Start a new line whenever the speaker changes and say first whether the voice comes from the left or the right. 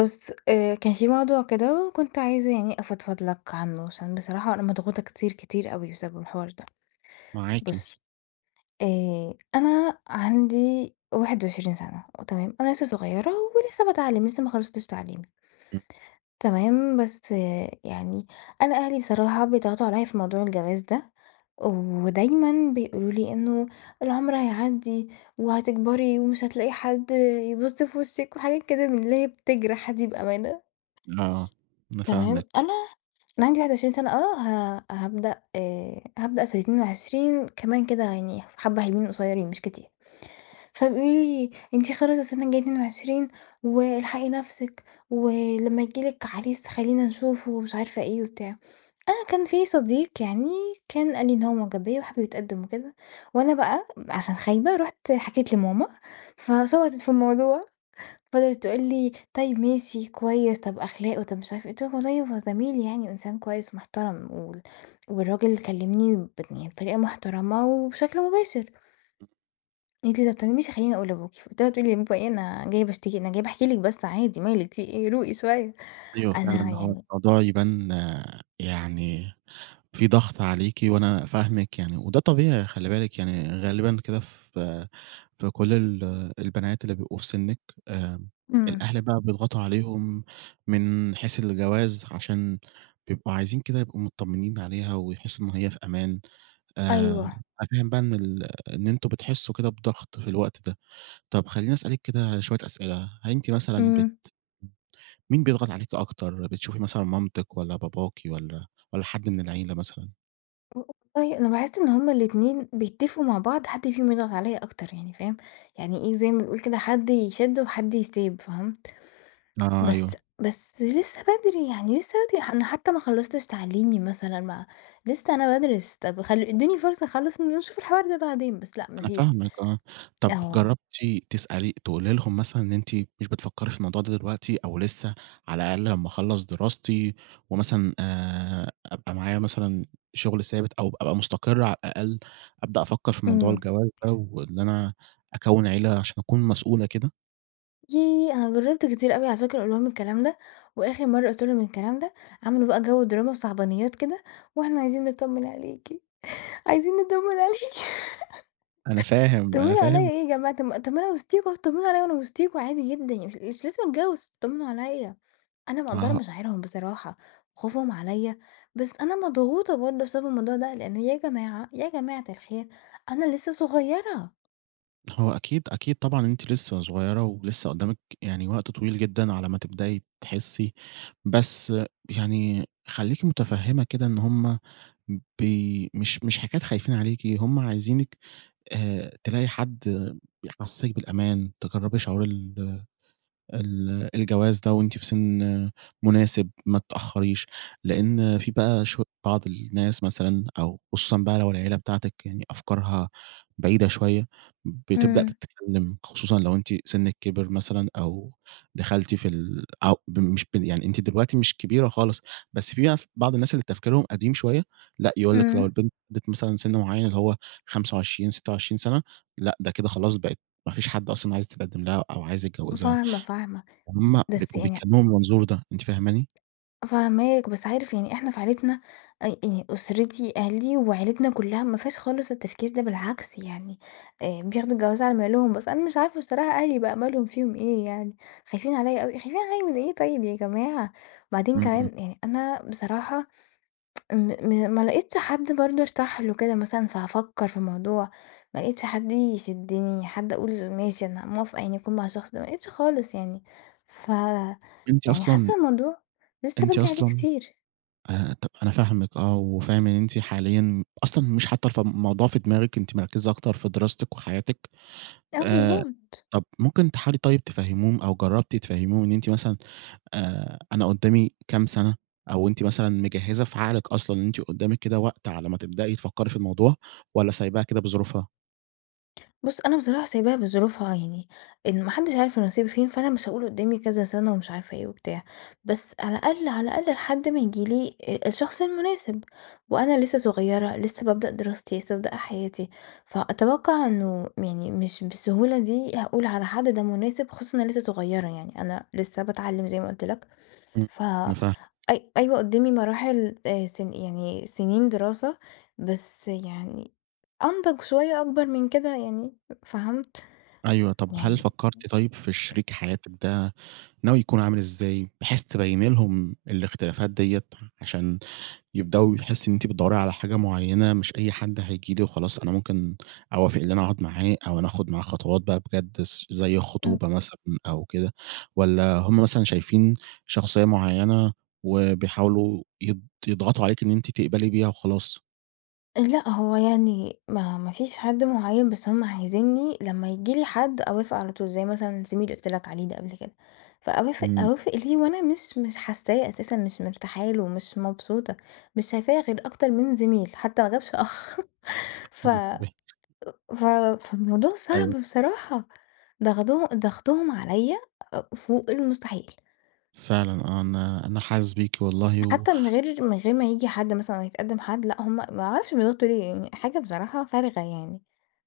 left: بُص آآ كان في موضوع كده، وكنت عايزة يعني أفضفض لك عنه، عشان بصراحة أنا مضغوطة كتير، كتير أوي بسبب الحوار ده.
right: معاكِ.
left: بُص آآ أنا عندي 21 سنة تمام؟ أنا لسه صغيّرة ولسه باتعلم، لسه ما خلصتش تعليمي.
right: امم.
left: تمام؟ بس يعني أنا أهلي بصراحة بيضغطوا عليَّ في موضوع الجواز ده، ودايمًا بيقولوا لي إنه العمر هيعدّي، وهتكبري، ومش هتلاقي حد يبُص في وشِك، وحاجات كده من اللي هي بتجرح دي بأمانة.
right: آه، أنا
left: تمام؟
right: فاهمِك.
left: أنا أنا عندي 21 سنة آه ه هابدأ هابدأ في ال22 كمان كده يعني حبّة حلوين قصيرين مش كتير. فبيقولوا لي أنتِ خلاص السنة الجاية 22، والحقي نفسِك، ولما ييجي لِك عريس خلّينا نشوفه ومش عارفة إيه وبتاع. أنا كان في صديق يعني كان قال لي إن هو معجب بيّا وحابب يتقدم وكده، وأنا بقى عشان خايبة رُحت حكيت لماما فشبطت في الموضوع. فِضلت تقول لي: "طيّب ماشي كويس، طب أخلاقه، طب مش عارفة إيه" قُلت لها: "والله هو زميل يعني، وإنسان كويس ومحترم، وال والراجل كلّمني ب يعني بطريقة محترمة وبشكل مباشر."
right: امم.
left: قالت لي: "طب تمام ماشي خلّيني أقول لأبوكِ." قُلت لها: "تقولي لبابا إيه أنا جاية باشتكي! أنا جاية باحكي لِك بس عادي، مالِك في إيه روقي شوية!"
right: أيوه
left: أنا
right: فعلًا، هو
left: يعني
right: الموضوع يبان يعني في ضغط عليكِ، وأنا فاهمِك يعني وده طبيعي خلّي بالِك يعني غالبًا كده في في كل ال البنات اللي بيبقوا في سِنّك، آمم
left: امم.
right: الأهل بقى بيضغطوا عليهم من حيث الجواز، عشان بيبقوا عايزين كده يبقوا متطمّنين عليها، ويحسّوا إن هي في أمان. آآ
left: أيوه.
right: أنا فاهم بقى إن ال إن أنتم بتحسّوا كده بضغط في الوقت ده. طب خلّيني أسألِك كده شوية أسئلة، هل أنتِ مثلًا بت
left: امم.
right: مين بيضغط عليكِ أكتر؟ بتشوفي مثلًا مامتِك والّا باباكِ والّا والّا حد من العيلة مثلًا؟
left: [unintelligible] والله أنا باحس إن هم الاتنين بيتفقوا مع بعض. حد فيهم يضغط علّيا أكتر يعني فاهم؟ يعني إيه زي ما بيقول كده، حد يشِد وحد يسيب فهمت؟
right: آه،
left: بس
right: أيوه.
left: بس لسّه بدري. يعني لسّه بدري ح أنا حتّى ما خلّصتش تعليمي مثلًا ما لسّه أنا بادرس. طب خل ادّوني فرصة أخلّص ونشوف الحوار ده بعدين. بس لأ ما
right: أنا
left: فيش.
right: فاهمِك آه. طب
left: آه.
right: جرّبتِ تسألي تقولي لهم مثلًا إن أنتِ مش بتفكّري في الموضوع ده دلوقتي أو لسّه على الأقل لمّا أخلّص دراستي ومثلًا آآ أبقى معايا مثلًا شغل ثابت أو أبقى مستقرة على الأقل، أبدأ أفكّر في موضوع
left: إمم.
right: الجواز ده، وإن أنا أكوِّن عيلة عشان أكون مسؤولة كده؟
left: ييه! أنا جرّبت كتير أوي على فكرة أقول لهم الكلام ده، وآخر مرّة قُلت لهم الكلام ده عملوا بقى جو دراما وصعبانيات كده وإحنا عايزين نطّمن عليكِ، عايزين نطّمن عليكِ.
right: أنا فاهم، أنا
left: تطّمنوا عليّا
right: فاهم
left: إيه جماعة! طب ما طب ما أنا وسطيكم اتطمّنوا عليّا منا وسطيكم عادي جدًا يعني مش مش لازم أتجوِّز اتطمّنوا عليّا. أنا مِقدّرة
right: آه.
left: مشاعرهم بصراحة، خوفهم عليّا. بس أنا مضغوطة برضه بسبب الموضوع ده. لإن يا جماعة، يا جماعة الخير أنا لسّه صغيرة.
right: هو أكيد، أكيد طبعًا أنتِ لسه صغيرة ولسه قُدّامِك يعني وقت طويل جدًا على ما تبدئي تحسّي. بس يعني خلّيكِ متفهّمة كده إن هُم ب مش مش حكاية خايفين عليكِ، هُم عايزينِك آآ، تلاقي حد بيحسّسِك بالأمان، تجرّبي شعور ال ال الجواز ده وأنتِ في سِن مناسِب، ما تتأخّريش. لأن في بقى شو بعض الناس مثلًا أو خصوصًا بقى لو العيلة بتاعتِك يعني أفكارها بعيدة شوية، بتبدأ
left: امم.
right: تتكلّم، خصوصًا لو أنتِ سنِّك كبِر مثلًا أو دخَلتِ في ال أو ب مش ب يعني أنتِ دلوقتي مش كبيرة خالص، بس في ناس بعض الناس اللي تفكيرهم قديم شوية لأ، يقول لِك لو
left: امم.
right: البنت بلَغِت مثلًا سِن معيّن اللي هو 25، 26 سَنة، لأ ده كده خلاص بقِت ما فيش حد أصلًا عايز يتقدِّم لها أو عايز يتجوّزها.
left: فاهمة، فاهمة.
right: هُم
left: بس
right: بيبقوا
left: يعني ع
right: بيتكلّموا من المنظور ده، أنتِ فاهماني؟
left: فاهماك، بس عارف يعني إحنا في عيلتنا أ ي أُسرتي، عيلتي وعيلتنا كُلّها ما فيهاش خالص التفكير ده، بالعكس يعني آآ، بياخدوا الجواز على مهلهم. بس أنا مش عارفة بصراحة أهلي بقى مالهم، فيهم إيه يعني، خايفين عليَّ أوي، خايفين عليَّ من إيه طيب يا جماعة؟! وبعدين
right: امم، امم.
left: كمان يعني أنا بصراحة م ما لقيتش حد برضه أرتاح له كده مثلًا فهافكّر في الموضوع، ما لقيتش حد يشدِّني، حد أقول ماشي أنا موافقة يعني أكون مع الشخص ده، ما لقيتش خالص يعني. ف
right: أنتِ
left: يعني
right: أصلًا
left: حاسّة الموضوع لسه
right: أنتِ
left: بدري عليه
right: أصلًا
left: كتير.
right: آآ، طَب أنا فاهمِك آه، وفاهم إن أنتِ حاليًا أصلًا مش حاطّة الف الموضوع في دماغِك، أنتِ مركِّزة أكتر في دراستِك وحياتِك.
left: آه،
right: آآ،
left: بالضبط.
right: طَب ممكن تحاولي طيب تفهّميهم أو جرّبتِ تفهّميهم إن أنتِ مثلًا آآ، أنا قُدّامي كام سَنة أو أنتِ مثلًا مجهِّزة في عقلِك أصلًا أن أنتِ قُدّامِك كده وقت على ما تبدئي تفكّري في الموضوع والّا سايباها كده بظروفها؟
left: بُصّ أنا بصراحة سايباها بظروفها يعني، إن ما حدش عارف النصيب فين. فأنا مش هاقول قدامي كذا سنة ومش عارفة إيه وبتاع، بس على الأقل، على الأقل لحد ما ييجي لي أ الشخص المناسب. وأنا لسه صغيرة لسه بابدأ دراستي، لسه بابدأ حياتي، فأتوقع إنه يعني مش بالسهولة دي هاقول على حد ده مناسب، خصوصًا إن أنا لسه صغيرة يعني أنا لسه باتعلم زي ما قُلت لَك
right: امم
left: ف
right: أنا فاه
left: أي أيوة قدامي مراحل آآ سن يعني سنين دراسة، بس يعني أنضج شوية أكبر من كده يعني فهمت؟
right: أيوه، طب هل
left: يعني
right: فكرتِ طيب، في شريك حياتك ده، ناوي يكون عامل إزاي، بحيث تبيني لهم الاختلافات ديّة عشان يبدؤوا يحسوا إن أنتِ بتدوري على حاجة مُعينة، مش أي حد هييجي لي وخلاص أنا مُمكن أوافق، اللي أنا أقعد معاه أو أنا آخد معاه خطوات بقى بجد س زي
left: امم.
right: خطوبة مثلًا، أو كده والّا هُم مثلًا شايفين شخصية معينة وبيحاولوا يض يضغطوا عليكِ إن أنتِ تقبلي بيها وخلاص؟
left: أ لأ، هوَ يعني ما ما فيش حد مُعين بس هُم عايزينّي لمّا ييجي لي حد أوافق على طول. زي مثلًا زميلي اللي قُلت لَك عليه ده قبل كده. فأوافق،
right: امم.
left: أوافق ليه وأنا مش مش حاسّاه أساسًا مش مرتاحه له، مش مبسوطة، مش شايفاه غير أكتر من زميل، حتى ما جابش أخ ف أأ
right: [unintelligible]
left: ف فالموضوع
right: أيوه.
left: صعب بصراحة ضغضه ضغطهم عليَّ أأ فوق المستحيل.
right: فعلًا آه، أنا أنا حاسِس بيكِ والله و
left: حتى من غير من غير ما ييجي حد مثلًا لو هيتقدم حد لأ، هُم ما أعرفش بيضغطوا ليه يعني حاجة بصراحة فارغة يعني.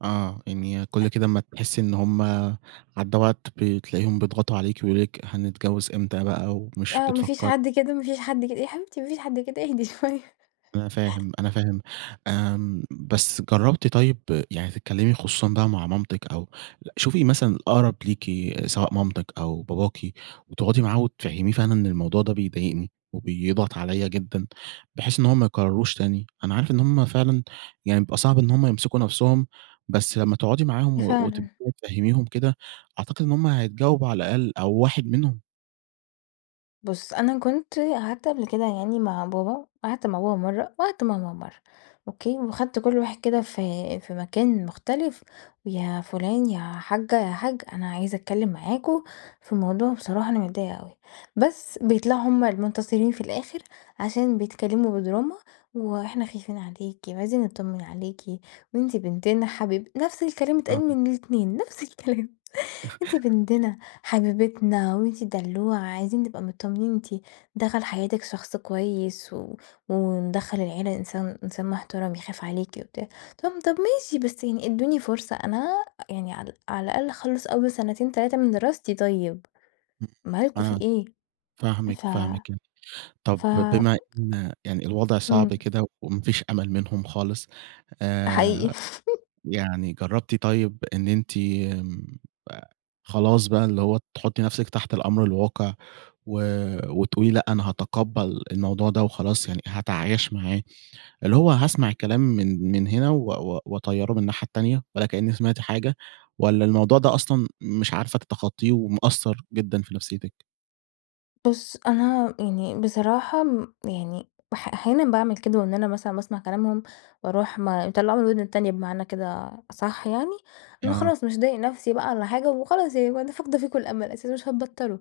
right: آه، يعني
left: أ
right: كل كده أمّا تحسّي إن هُم عدّى وقت، بتلاقيهم بيضغطوا عليكِ ويقولوا لِك: "هنتجوّز إمتى بقى ومش
left: آه، ما فيش
right: بتفكّري"
left: حد كده، ما فيش حد كده، يا حبيبتي ما فيش حد كده إيه؟ إهدي شوية.
right: أنا فاهم، أنا فاهم آمم، بس جرّبتِ طيب يعني تتكلّمي، خصوصًا بقى مع مامتِك أو شوفي مثلًا الأقرَب ليكِ سواء مامتِك أو باباكِ وتقعُدي معاه وتفهّميه فعلًا أن الموضوع ده بيضايقني وبيضغط عليَّ جدًا، بحيث إن هو ما يكرّرهوش تاني؟ أنا عارف إن هُم فعلًا يعني بيبقى صعب إن هُم يمسِكوا نفْسهم، بس لمّا تقعُدي معاهم و
left: فعلًا.
right: وتبدئي تفهّميهم كده، أعتقد إن هُم هيتجاوبوا على الأقل أو واحد منهم.
left: بُص، أنا كنت قعَدت قبْل كده يعني مع بابا، قعَدت مع بابا مرَّة وقعَدت مع ماما مرَّة، أوكي؟ وخَدت كل واحد كده في في مكان مختلِف ويا فُلان، يا حاجّة يا حاج، أنا عايزة أتكلّم معاكم في الموضوع، بصراحة أنا متضايقة أوي. بس بيطلَعوا هُم المنتصرين في الآخر، عشان بيتكلّموا بدراما وإحنا خايفين عليكِ، وعايزين نتطّمن عليكِ، وأنتِ بنتنا حبيب نفْس الكلام بيتقال
right: آه.
left: من الإتنين، نفْس الكلام. أنتِ بنتنا، حبيبتنا وأنتِ الدلّوعه، عايزين نبقى متطمّنين أنتِ دخَل حياتِك شخص كويس و وندخّل العيلة إنسان إنسان محترَم يخاف عليكِ وبتاع، طَب طَب ماشي، بس يعني إدّوني فرصة أنا يعني ع على الأقل أخلّص أول سنتين 3 من دراستي طيب.
right: امم،
left: مالكم في
right: أنا
left: إيه
right: فاهمِك،
left: ف
right: فاهمِك. طَب
left: ف
right: بما إن يعني الوضع صعب
left: امم.
right: كده وما فيش أمَل منهم خالص
left: حقيقي.
right: آآ، يعني جرّبتِ طيب إن أنتِ آآ خلاص بقى اللي هو تحطّي نفسِك تحت الأمر الواقع و وتقولي لأ، أنا هاتقبّل الموضوع ده وخلاص، يعني هاتعايش معاه. اللي هو هاسمَع الكلام من من هنا و و وأطيّره من الناحية التانية ولا كأني سمِعت حاجة والّا الموضوع ده أصلًا مش عارفة تتخطّيه ومأثّر جدًا في نفسيّتِك؟
left: بُص أنا يعني بصراحة امم يعني بح أحيانًا باعمل كده وإن أنا مثلًا باسمع كلامهم وأروح ما باطلعه من الوِدن التانية بمعنى كده أصح يعني، لأن
right: آه.
left: خلاص مش هاضايق نفسي بقى والّا حاجة وخلاص يعني أنا فاقدة فيكم الأمل أساسًا مش هتبطلوا.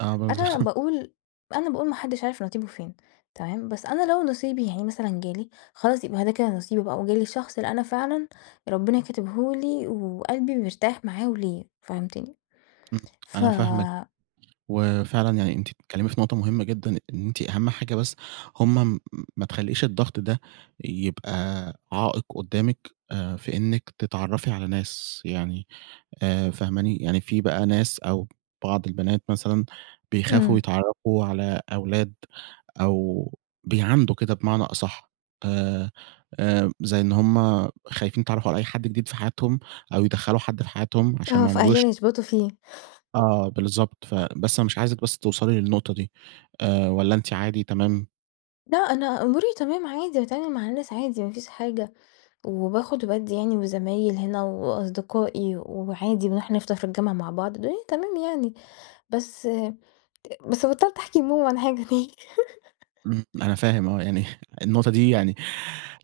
right: أنا برضه.
left: أنا باقول أنا باقول ما حدش عارف نصيبه فين، تمام، بس أنا لو نصيبي يعني مثلًا جالي، خلاص يبقى ه ده كده نصيبي بقى وجالي الشخص اللي أنا فعلًا ربنا كاتبه لي وقلبي مرتاح معاه وليه، فهمتني؟
right: امم،
left: ف
right: أنا فاهمِك وفعلًا يعني أنتِ بتتكلمي في نقطة مهمة جدًا إن أنتِ أهم حاجة بس هُم ما تخلّيش الضغط ده يبقى عائق قدّامِك آآ في إنِك تتعرفي على ناس، يعني آآ فاهماني؟ يعني في بقى ناس أو بعض البنات مثلًا بيخافوا
left: إمم.
right: يتعرَّفوا على أولاد أو بيعاندوا كده بمعنى أصح، آآ آآ زي إن هُم خايفين يتعرَّفوا على أي حد جديد في حياتهم، أو يدخَّلوا حد في حياتهم عشان
left: آه،
right: ما عمروش
left: فأهلنا يشبطوا فيه.
right: آه بالضبط، ف بس أنا مش عايزِك بس توصَلي للنقطة دي، آآ والّا أنتِ عادي تمام؟
left: لأ، أنا أموري تمام عادي، باتعامل مع الناس عادي ما فيش حاجة، وباخد وبادّي يعني، وزمايل هنا وأصدقائي وعادي، بنروح نفطر في الجامعة مع بعض الدنيا تمام يعني، بس أ بس بطلت أحكي لماما عن حاجة تاني
right: امم أنا فاهم آه، يعني النقطة دي يعني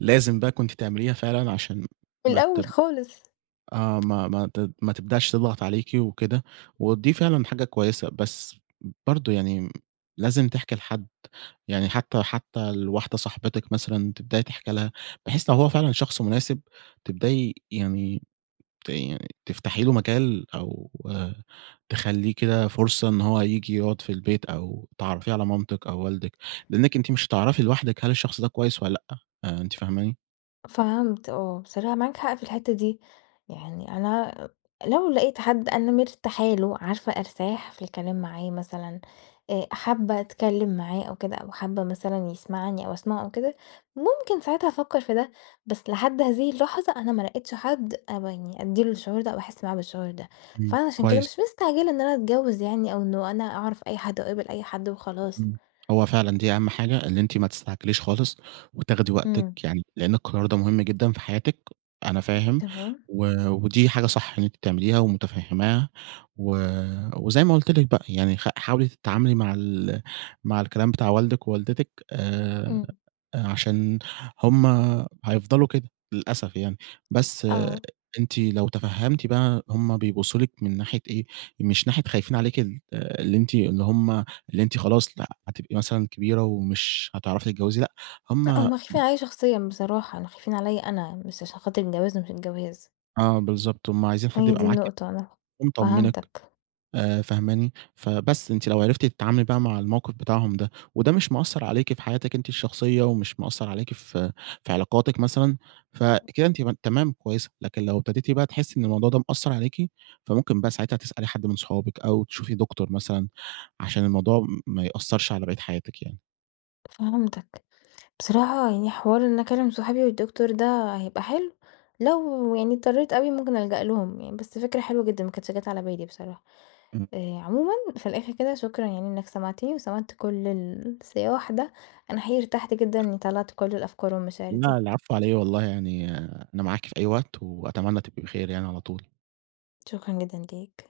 right: لازم بقى كُنتِ تعمليها فعلًا عشان ما
left: الأول
right: تـب
left: خالص.
right: آه ما ما ما تد ما تبدأش تضغط عليكِ وكده، ودي فعلًا حاجة كويسة بس برضه يعني لازم تحكي لحد يعني حتى حتى لواحدة صاحبتِك مثلًا تبدأي تحكي لها بحيث لو هو فعلًا شخص مناسب تبدأي يعني ت تفتحي له مجال أو تخلّيه كده فرصة إن هو هييجي يقعد في البيت، أو تعرّفيه على مامتِك أو والدِك لإنِك أنتِ مش هتعرفي لوحدِك هل الشخص ده كويس والّا لأ، آآ أنتِ فاهماني؟
left: فهمت آه، بصراحة معاك حق في الحتة دي. يعني أنا أ لو لقيت حد أنا مرتاحة له، عارفة أرتاح في الكلام معاه مثلًا آآ حابة أتكلم معاه أو كده أو حابة مثلًا يسمعني أو أسمعه أو كده ممكن ساعتها أفكر في ده بس لحد هذه اللحظة أنا ما لقيتش حد أب يعني أدي له الشعور ده أو أحس معاه بالشعور ده،
right: امم
left: فأنا عشان كده
right: كويس.
left: مش مستعجلة إن أنا أتجوز يعني أو إنه أنا أعرف أي حد، وأقابل أي حد وخلاص.
right: امم هو فعلًا دي أهم حاجة، إن أنتِ ما تستعجليش خالص وتاخدي وقتِك
left: امم.
right: يعني، لأن القرار ده مُهم جدًا في حياتِك، أنا
left: أأ
right: فاهم
left: تمام.
right: و ودي حاجة صح اللي أنتِ بتعمليها ومتفهِماها و وزي ما قُلت لِك بقى، يعني خ حاولي تتعاملي مع ال مع الكلام بتاع والدِك ووالدتِك آآ
left: امم.
right: أ عشان هُم هيفضلوا كده. للأسف يعني، بس
left: آه.
right: أنتِ لو تفهمتي بقى هُم بيبصوا لِك من ناحية إيه، مش ناحية خايفين عليكِ اللي أنتِ اللي هُم اللي أنتِ خلاص لأ، هتبقي مثلًا كبيرة، ومش هتعرفي تتجوزي لأ،
left: لأ،
right: هُم
left: هُم خايفين عليَّ شخصيًا بصراحة، يعني خايفين عليَّ أنا مش عشان خاطر الجواز ومش الجواز.
right: آه بالضبط. هُم عايزين حد
left: هي دي
right: يبقى معاكِ،
left: النقطة وأنا
right: ومطمنِك،
left: فهمتك.
right: آآ فاهماني فبس، أنتِ لو عرفتِ تتعاملي بقى مع الموقف بتاعهم ده، وده مش مأثّر عليكِ في حياتِك أنتِ الشخصية، ومش مأثّر عليكِ في في علاقاتِك مثلًا، فكده أنتِ م تمام كويسة، لكن لو ابتديتِ بقى، تحسي إن الموضوع ده مأثّر عليكِ، فمُمكن بقى ساعتها تسألي حد من صُحابِك، أو تشوفي دكتور مثلًا، عشان الموضوع ما يأثرش على بقية حياتِك يعني.
left: فهمتك بصراحة، يعني حوار إني أكلم صُحابي والدكتور ده هيبقى حلو لو، يعني اضطريت أوي مُمكن ألجأ لهُم يعني، بس فكرة حلوة جدًا، ما كانتش جات على بالي بصراحة.
right: امم.
left: آآ عمومًا في الآخر كده، شكرًا يعني إنك سمعتني، وسمعت كل الصياح ده، أنا حقيقي ارتحت جدًا إني طلّعت كل الأفكار والمشاعر دي.
right: لأ، العفو علي إيه والله يعني، أنا معاكِ في أي وقت، وأتمنى تبقي بخير يعني على طول
left: شكرًا جدًا ليك.